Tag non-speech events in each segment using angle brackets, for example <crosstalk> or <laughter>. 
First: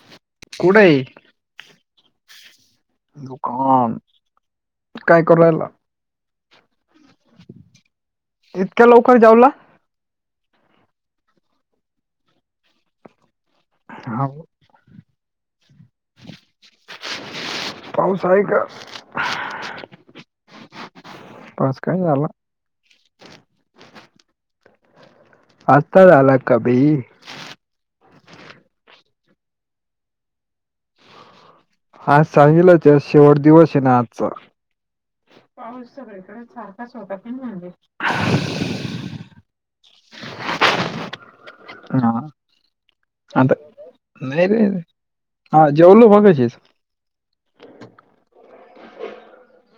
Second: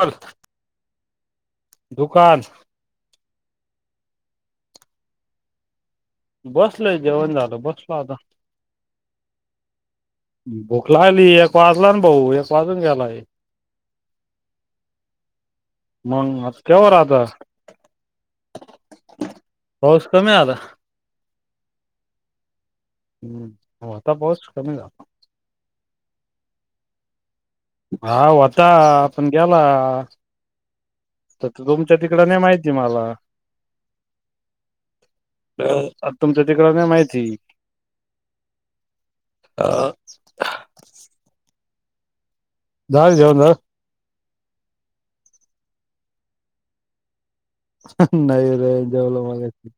Hollow. कुढ हे. हा काय करून राहिला? बसलोय जेवण झालं बसलो आता. इतक्या लवकर जावला भुक लागली एक वाजून भाऊ एक वाजून गेला. हा. मग केह राहत पाऊस आहे का पाऊस कमी झाला. पाऊस कमी झाला. होता पाऊस कमी झाला. आत्ता झाला कमी हा व्हता पण गेला. तर तुमच्या आज तिकडं नाही माहिती चागील मला जस शेवट दिवस हे ना आजचा पाऊस आता तुमच्या सगळीकडे तिकडं नाही सारखाच माहिती होता. <inaudible> हा. झालं जेवण झालं नाय नाय हा जेवलो मगाशीच नाही रे, जेवलो मगाशी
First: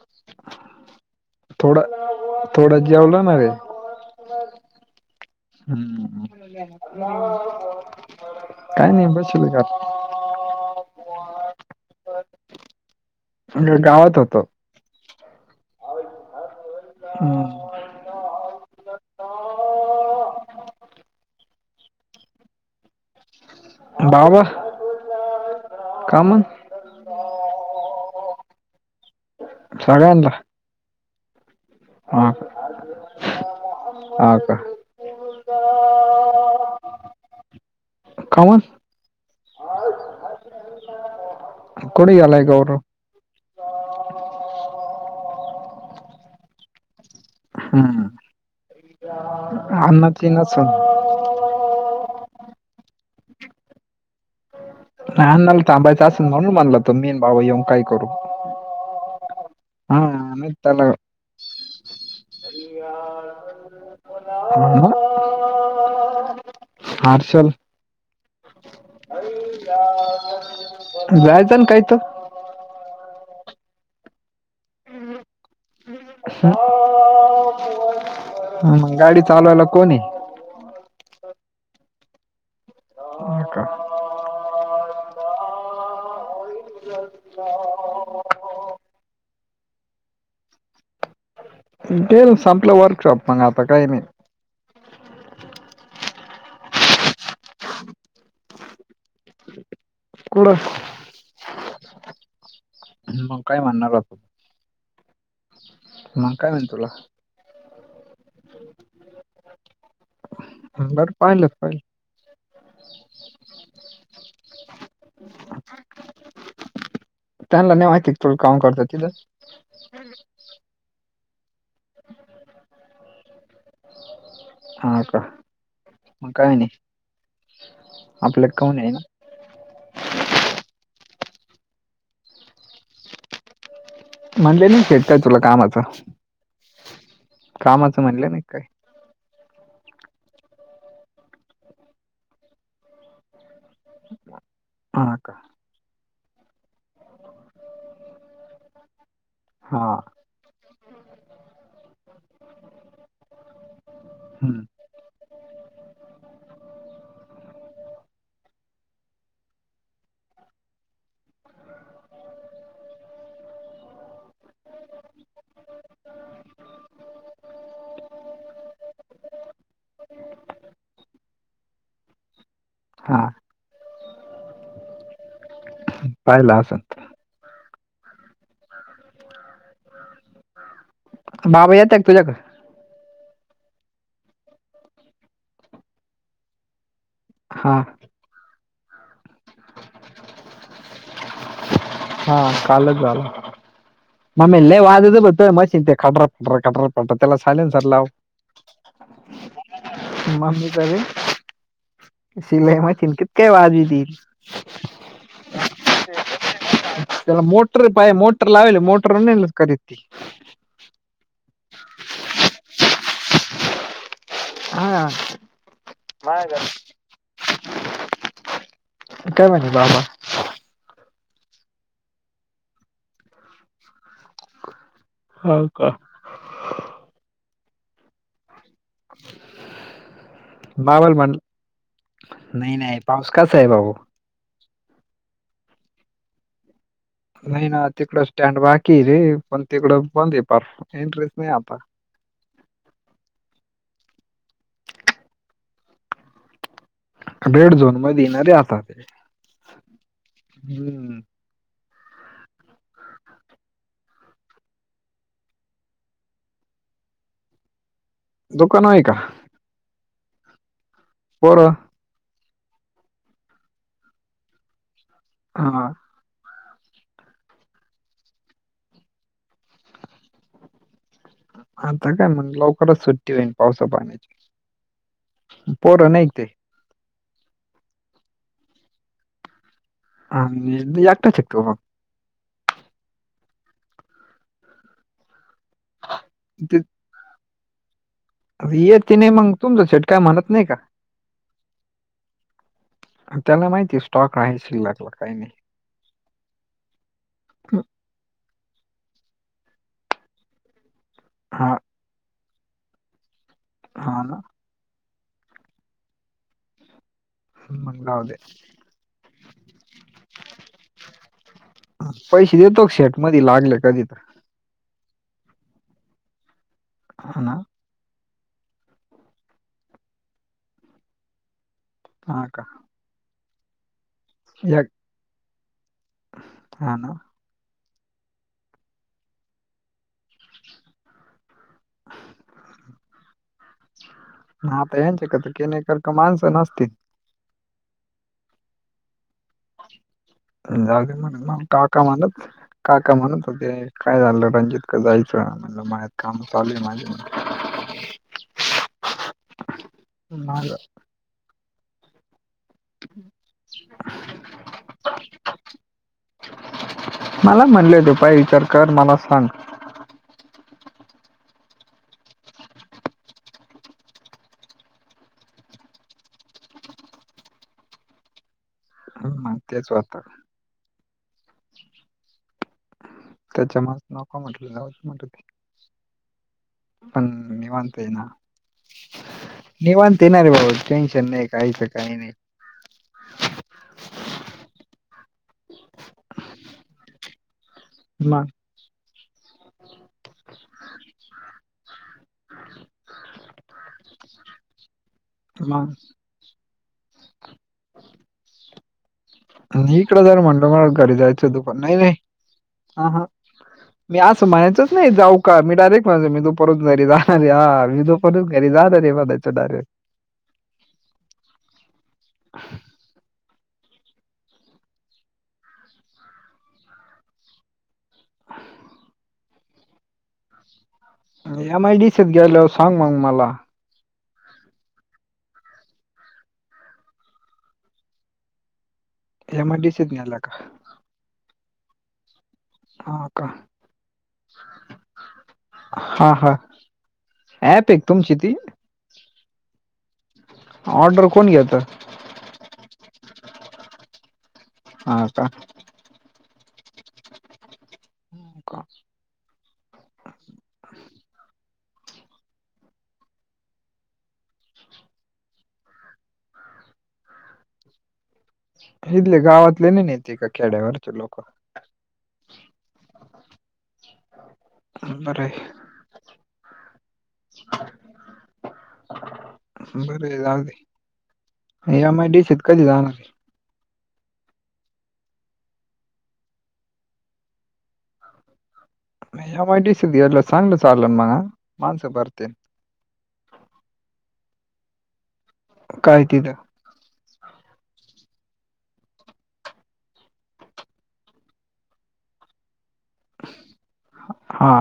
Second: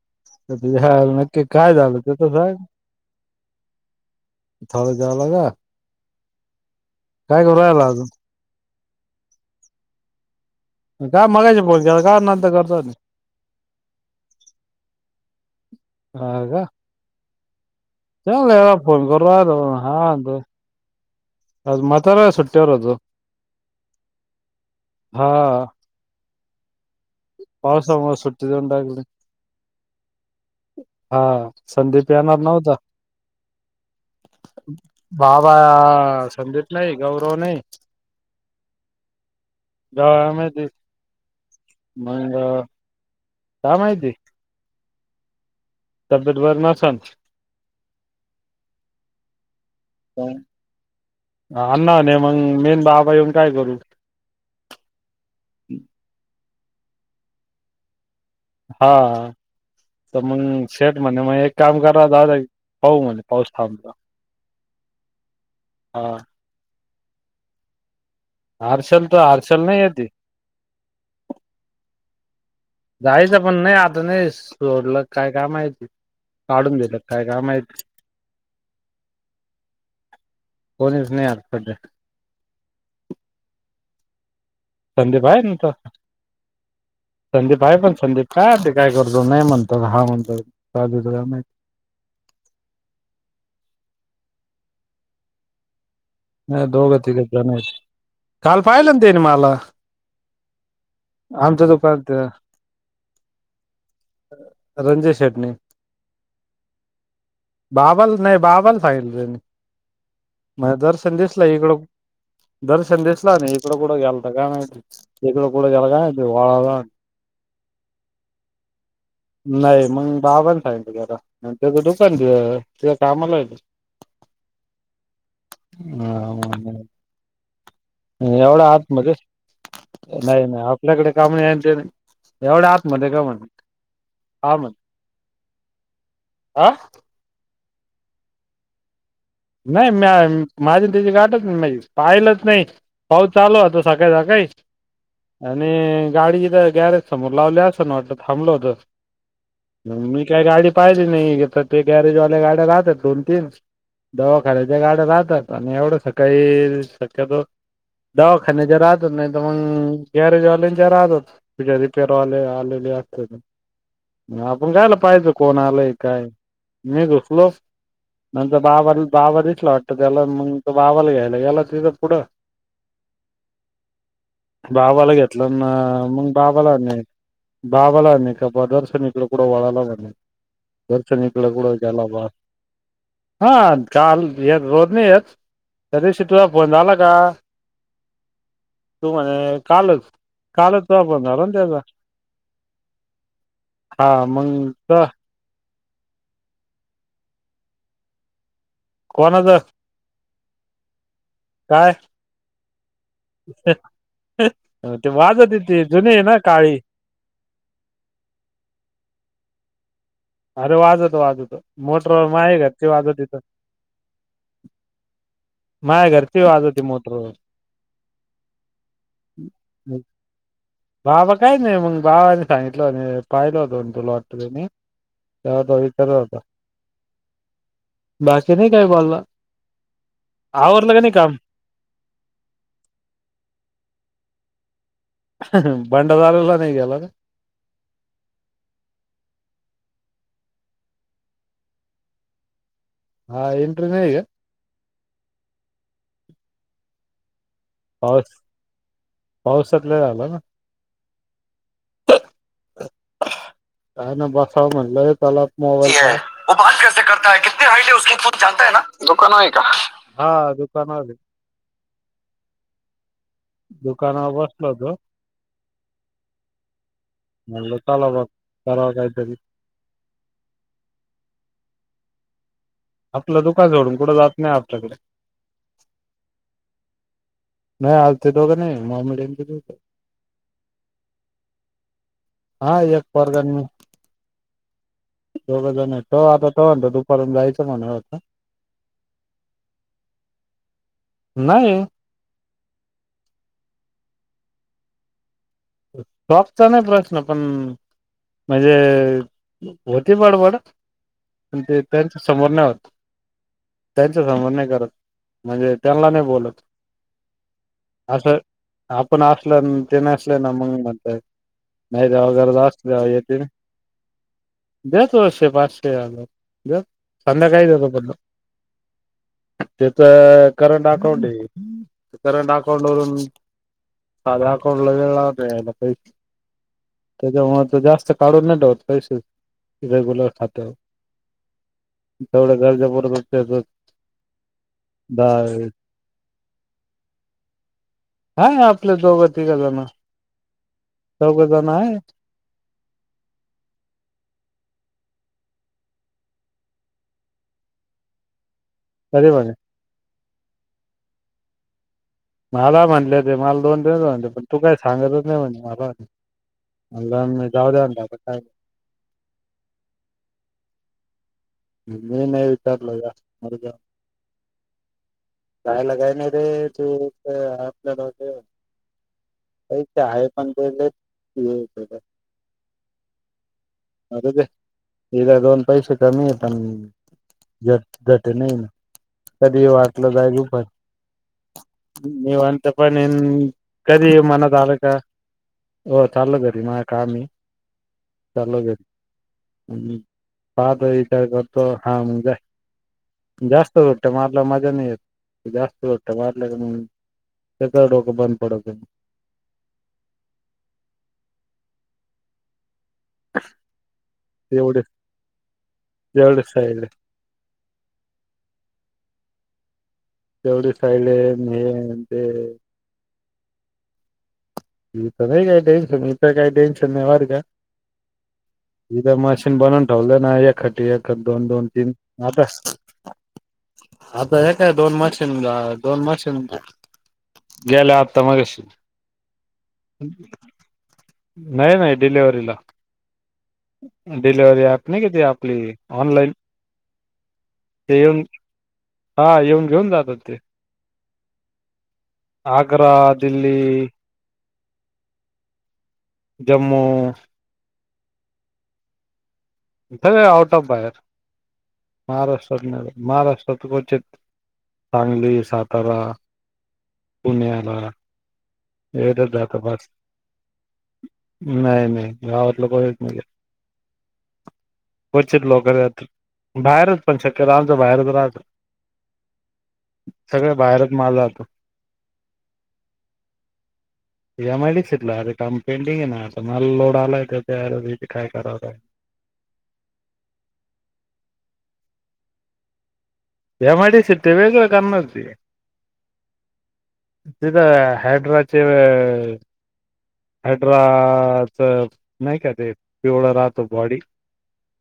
तस ध्यानात थोड थोडच जेवला नारे थोडं जेवला का? ह काय करू राहिला अजून काय नाही बसलोय बघ असच काय मगाशी बोलत्यासा माझं <unintelligible> गावात होतो हा का? का आ चल लगा फोन करू राहिलं हा आलो. आज म्हातारा सुट्टीवर होतो. बाबा हा का मग? पावसामुळ सुट्टी देवून टाकली सगळ्यांला हा संदीप येणार नव्हता. हा का बाबा संदीप नाही, गौरव नाही का मग गावामधीच कुठे मंग गेलाय गौरव काय माहिती? तब्येत बरी नसन हुं हुं आना ची नात सून आण्णा नाहीये, मग मी आणि बाबा येऊन काय करू. नाय आण्णानी थांबायचं असेल, म्हणून म्हणल तो मी आणि भाऊ येऊन काय करू. हा. हा तर नाही मग त्याला शेट म्हणे मग एक काम करा दादा पाहू म्हणे पाऊस थांबता. बोला आ हा. हार शल हर्षल तर हर्षल नाही येते द्यायचं ना काय तर? जायचं पण नाही आता नाही, सोडलं का काय माहित? म गाडी चालवायला कोण ए? कोणच नाही यार संगट? हो का? संदीप आहे ना तो संदीप आहे पण संदीप काय माहीती काय करतो? नाही म्हणतो का हा म्हणतो बाजूच काय माहित? तुमच्या बरोबर संपलं वर्कशॉप मग आता काय नाही? नाही दोघं तिघे जण आहीत, काल पाहिलं ना तेनी मला! कुटं? आमच् दुकालत मग काय म्हणाला, त्यो रणजेश शेटने मग काय म्हणल तुला? बाबाला नाही बाबाला सांगितले, त्यांनी मला बरं दर्शन दिसला पाहिलंच पाहिलं इकडं दर्शन दिसला नाही, इकडं कुठं गेलता काय माहीती? ईकड कुट गेला काय माहिती वावरात? त्यांना नाही माहिती तुम्ही काम करतात तिथं? नाही मग बाबानं पाहीलत तेला <unintelligible> त्यो कामाला हाय तिथ हा का मग काय आणि? एवढा आत मध्ये नाही नाही आपल्याकडे काम नाही, तर एवढं आत मधे काय म्हण? हा म्हण म्हणले नाहीत काय तुला कामाचं, हा कामाचं म्हणलं नाही काय? नाही म्या माझी अन् त्याची गाठच नाही, पाहिलंच नाही पाऊस चालू होता. सकाळी सकाळी हा का आणि गाडीच काय गॅरेज समोर लावल्या असं ना वाटत थांबलं होतं हा अन मी काय गाडी पाहिजली नाही तर ते गॅरेजवाल्या गाड्या राहात्यात दोन तीन हम्म, दवाखाण्याच्या गाड्या राहतात आणि एवढं सकाळी शक्यतो दवाखान्याच्या राहत होत नाही तर मग गॅरेजवाल्यांच्या राहतात तुझे अधिकेर आले आलेले असत. आपण कायला पाहिजं कोणा आलंय काय मी घुसलो नंतर. बाबा बाबा दिसला वाटतं त्याला मग तो बाबाला घ्यायला याला तिथं पुढं. हा बाबाला घेतलं मग पाहिलं बाबाला असं बाबाला आहे का बा दर्शनिकला क वाळला दर्शनिकला कड बाबा येतात का गलाबा तुझ्याकडे हां काल य रोज नाही आहेत त्या दिवशी तुझा फोन झाला का? हा तू म्हणे कालच कालच तुझा फोन झाला ना त्याचा हा कालचं झालं हा मम्मे लय मग वाजत बो मशीन ते खालचं कटर कटर पड त्याला चालेल ना सर लाव कोणाचं. ममी चं रे काय मग शिल्लक राहातील की ते वाजत येतेे जुनी हाय ना काळी त्याला मोटर पाय मोटर लावेल मोटर खरी ती अरे वाजवत वाजत मोटरवर म आहे घ ते वाजवत तथं हा माय घरची वाजती मोटर काय म्हणे बाबा बाबा काय नाही मग बाबांनी सांगितलं पाहिल होतो तू लोटतानी. ह हो त का खरा होता. बाकी नाही काय बोलला. आवरलं का नाही बाबाल म्हण काम नाही नाही पाऊस कसा आहे. भाऊ भंडारदरा ला नाही गेला. नाही ना तिकडं स्टँड बाकी रे पण तिकडं बंद आहे पार एंटरेस नाही आता हा इंटरेस्ट जाईल रेड झोन मध्ये पाऊस येणारे आता ते पावसातला झाला ना हम्म काय ना बस म्हणलं चला मोबाईल चालतंय ना दुकान आहे दुकानावर आहे का? हा दुकानावर पोरं. दुकानावर बसलो होतो. हा म्हणलं चला बो करावं काहीतरी आता काय म्हण लवकरच सुट्टी आपलं होईल दुकान पावसा सोडून कुठं जात नाही आपल्याकडे पाण्याची पोरं नाहीक ते नाही आलते दोघं नाही मोमेडियन हा मी एकटाच शिकतो मगं हा एक पोरगा अन् मी दोघेजण तो आता दुपारून जायचं म्हणत होता. येती नाही मगं तुमचं शेठ काय म्हणत नाही का? नाही त्याल माहिती स्टॉक आहे शिल्लक काही नाही. स्टॉकचा नाही प्रश्न पण म्हणजे होती बड बड प हा ते त्यांच समोर नाही होतं त्यांच हा ना समोर नाही करत म्हणजे त्यांना नाही बोलत मग अस जाऊ दे आपण असल ते मंग म्हणतय नाही तेव्हा गरज पैसे देतो असेल तेव्हा शेट येतील. मध्ये लागले कधी तर दे दोनशे, पाचशे, हजार दे हा ना संध्याकाळी देतो तुला तेच करंट अकाउंट ए हा करंट का अकाउंट वरुन साद्या एक अकाउंटला <unintelligible> हा ना त्याच्यामुळे ते जास्त काढून नाही ठेवत पैसे रेग्युलर खात्यावर तेवढ गरज पुरतच त्यांचं <unintelligible> माणसं नसतीत हा आपल दोघ, तिघ जण जाऊदे चौघ म्हणत मग जण हाय काका म्हणत काका म्हणत होते काय झालं रंजित का जायचा आता माय माय काम चालू हाय माझ कधी म्हणे <unintelligible> मला म्हटले ते मला दोन दिनस म्हणले पण तू काय सांगतच नाही म्हणे मला म्हणल मी मला जाऊदे म्हणले होते आता पाय काय विचार कर मला सांग मी नाही विचारलं का मरजा रायला काय नाही रे तू ते आपल्याला ते मग तेच होतं <unintelligible> त्यांच्यामुळे मरू नको दे म्हटलं जाऊ दे म्हटलं हिला दोन पैसे कमी आहे पण ते पण जट निवांत ये ना जटे नाही कधी वाटलं निवाणते येणार जाय रे पण बाबा टेन्शन नाही काहीच काही नाही तेपन कधी मनात आलं का हो चाल घरी मा काम ए मग चाललो घरी हम्म पा तो हा मग जाय जास्त गट्ट मारल्यावर मजा नाही येत जास्त मग ग वाडल का मन सगळ डोक बंद पडते मी इकडं जर म्हणल मला घरी जायचं दुपा नाही नाही हा हा मी असं एवढे म्हणायचंच नाही जाऊ का मी डायरेक्ट म्हणयज मी एवढे दुपारी साईड जरी जा अरे हा मी दुपारीच घरी जारे बा म्हणायचो डायरेक्ट तेवढी साईड आहे हे ते इथं नाही काय टेन्शन इथं काही टेन्शन नाही बर का उद्या मशीन बनवून ठेवलं ना एखाट एक दोन, दोन एम तीन आय डी सीत आता गेल्यावर सांग मग मला आता एक काय दोन मशीन दोन मशीन गेले आत्ता मगाश एमआयडीसीत गेला का नाही नाही डिलिव्हरीला हा का डिलिव्हरी ऍप नाही का ते आपली ऑनलाईन अँप ए ते येऊन तुमची ती हा येऊन घेऊन जातात ते ऑर्डर कोण घेत आग्रा, दिल्ली हा का जम्मू <unintelligible> सगळे आउट ऑफ बाहेर महाराष्ट्रात नाहीये महाराष्ट्रात कव्हचित सांगली, साातारा, पुण्याला इथले गावातले नाही नेते का खेड्यावरचे लोक <unintelligible> नाही नाही गावातलं कोणच नाही घेत <unintelligible> कव्हचित आहे लवकरत बाहेरच पण शक्यतो आमचं बाहेरच राहाचं बर जातो. जाऊदे एमआयडीसित कधी जाणारे. एमआयडीसीत अरे काम पेंडिंग आहे नाता मल लोड आलाय का तेर काय कराव आहे. एमआयडीसी सला चांगल सारलन मग माणसं बरतेन. एमआयडीसी तेे वेगळं करणार. काय तिथं. तिथं हॅड्राचे. हायड्राच नाही का ते पिवळं राहतो बॉडी. हा.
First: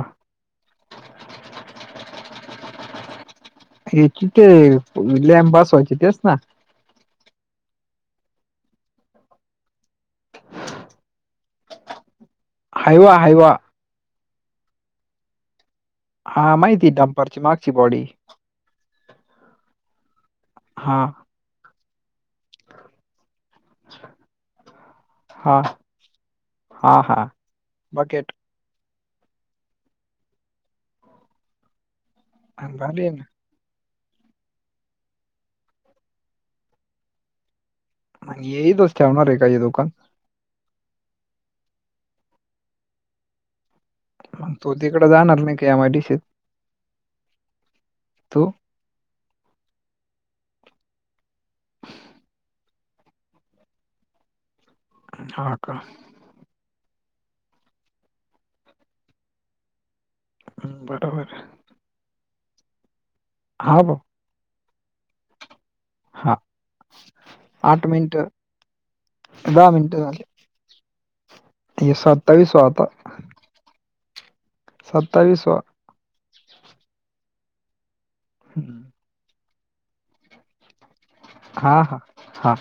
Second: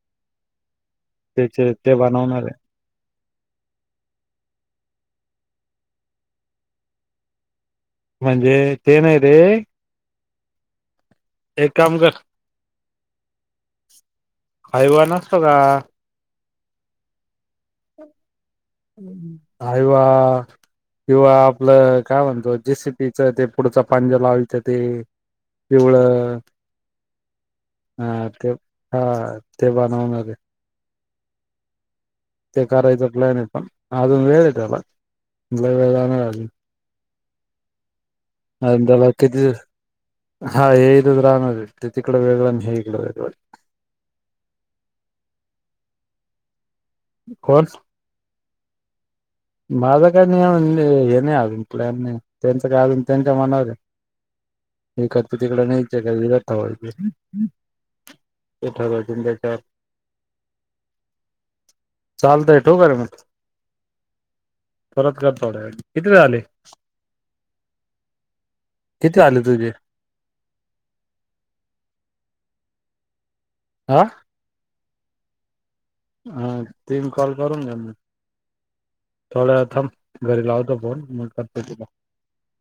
त्याचे ते बनवणार आहे. हची ते लॅम्ब व्हायची तेच ना. म्हणजे ते नाही रे. एक काम कर. Hyva Hyva. हाईवा नसतो का. हा माहिती ड्पर ची मागची बॉडी. हायवा. हा. किवा आपल काय म्हणतो. जेसि पीच ते पुढचा पांजरा लावायचं ते हा पिवळ. हा हा हा बकेट ते हा ते बनवूनगे. ते भारी करायचं ना प्लॅन आहे पण अजून वेळ आहे त्याला लई वेळ लागणार आहे. येई आणि तोच त्याला ठेवणार आहे का किती हे दुकान. हा ये दिवस राहणार आहे ते तिथ वेगळ हे इकड वेगळं राहणार आहे. मग तो तिकडं जाणार नाही का एमआयडीसीत. कोण. तो. माझं काय नाही हे नाही अजून प्लॅन नाही त्यांच काय अजून त्यांच्या मनावर आहे. इकडचं हा तिकडं का नाही केल. ह ते ठाकरंद्याच्या. हम् बरोबर. चालत आहे ठेऊका का रे मी. हा ब. परत कर थोड्या व कितीे वेळा हा आले. आठ मिनिट किती आले तुझे दहा मिनिट झाले. ये सत्तावीसवा आता. हा. सत्तावीस वा. हा ती कॉल करून घ्या मग. हम्म. थोड्या वेळ थांब घरी लावतो फोन मग. करतो हा तुला हा हा.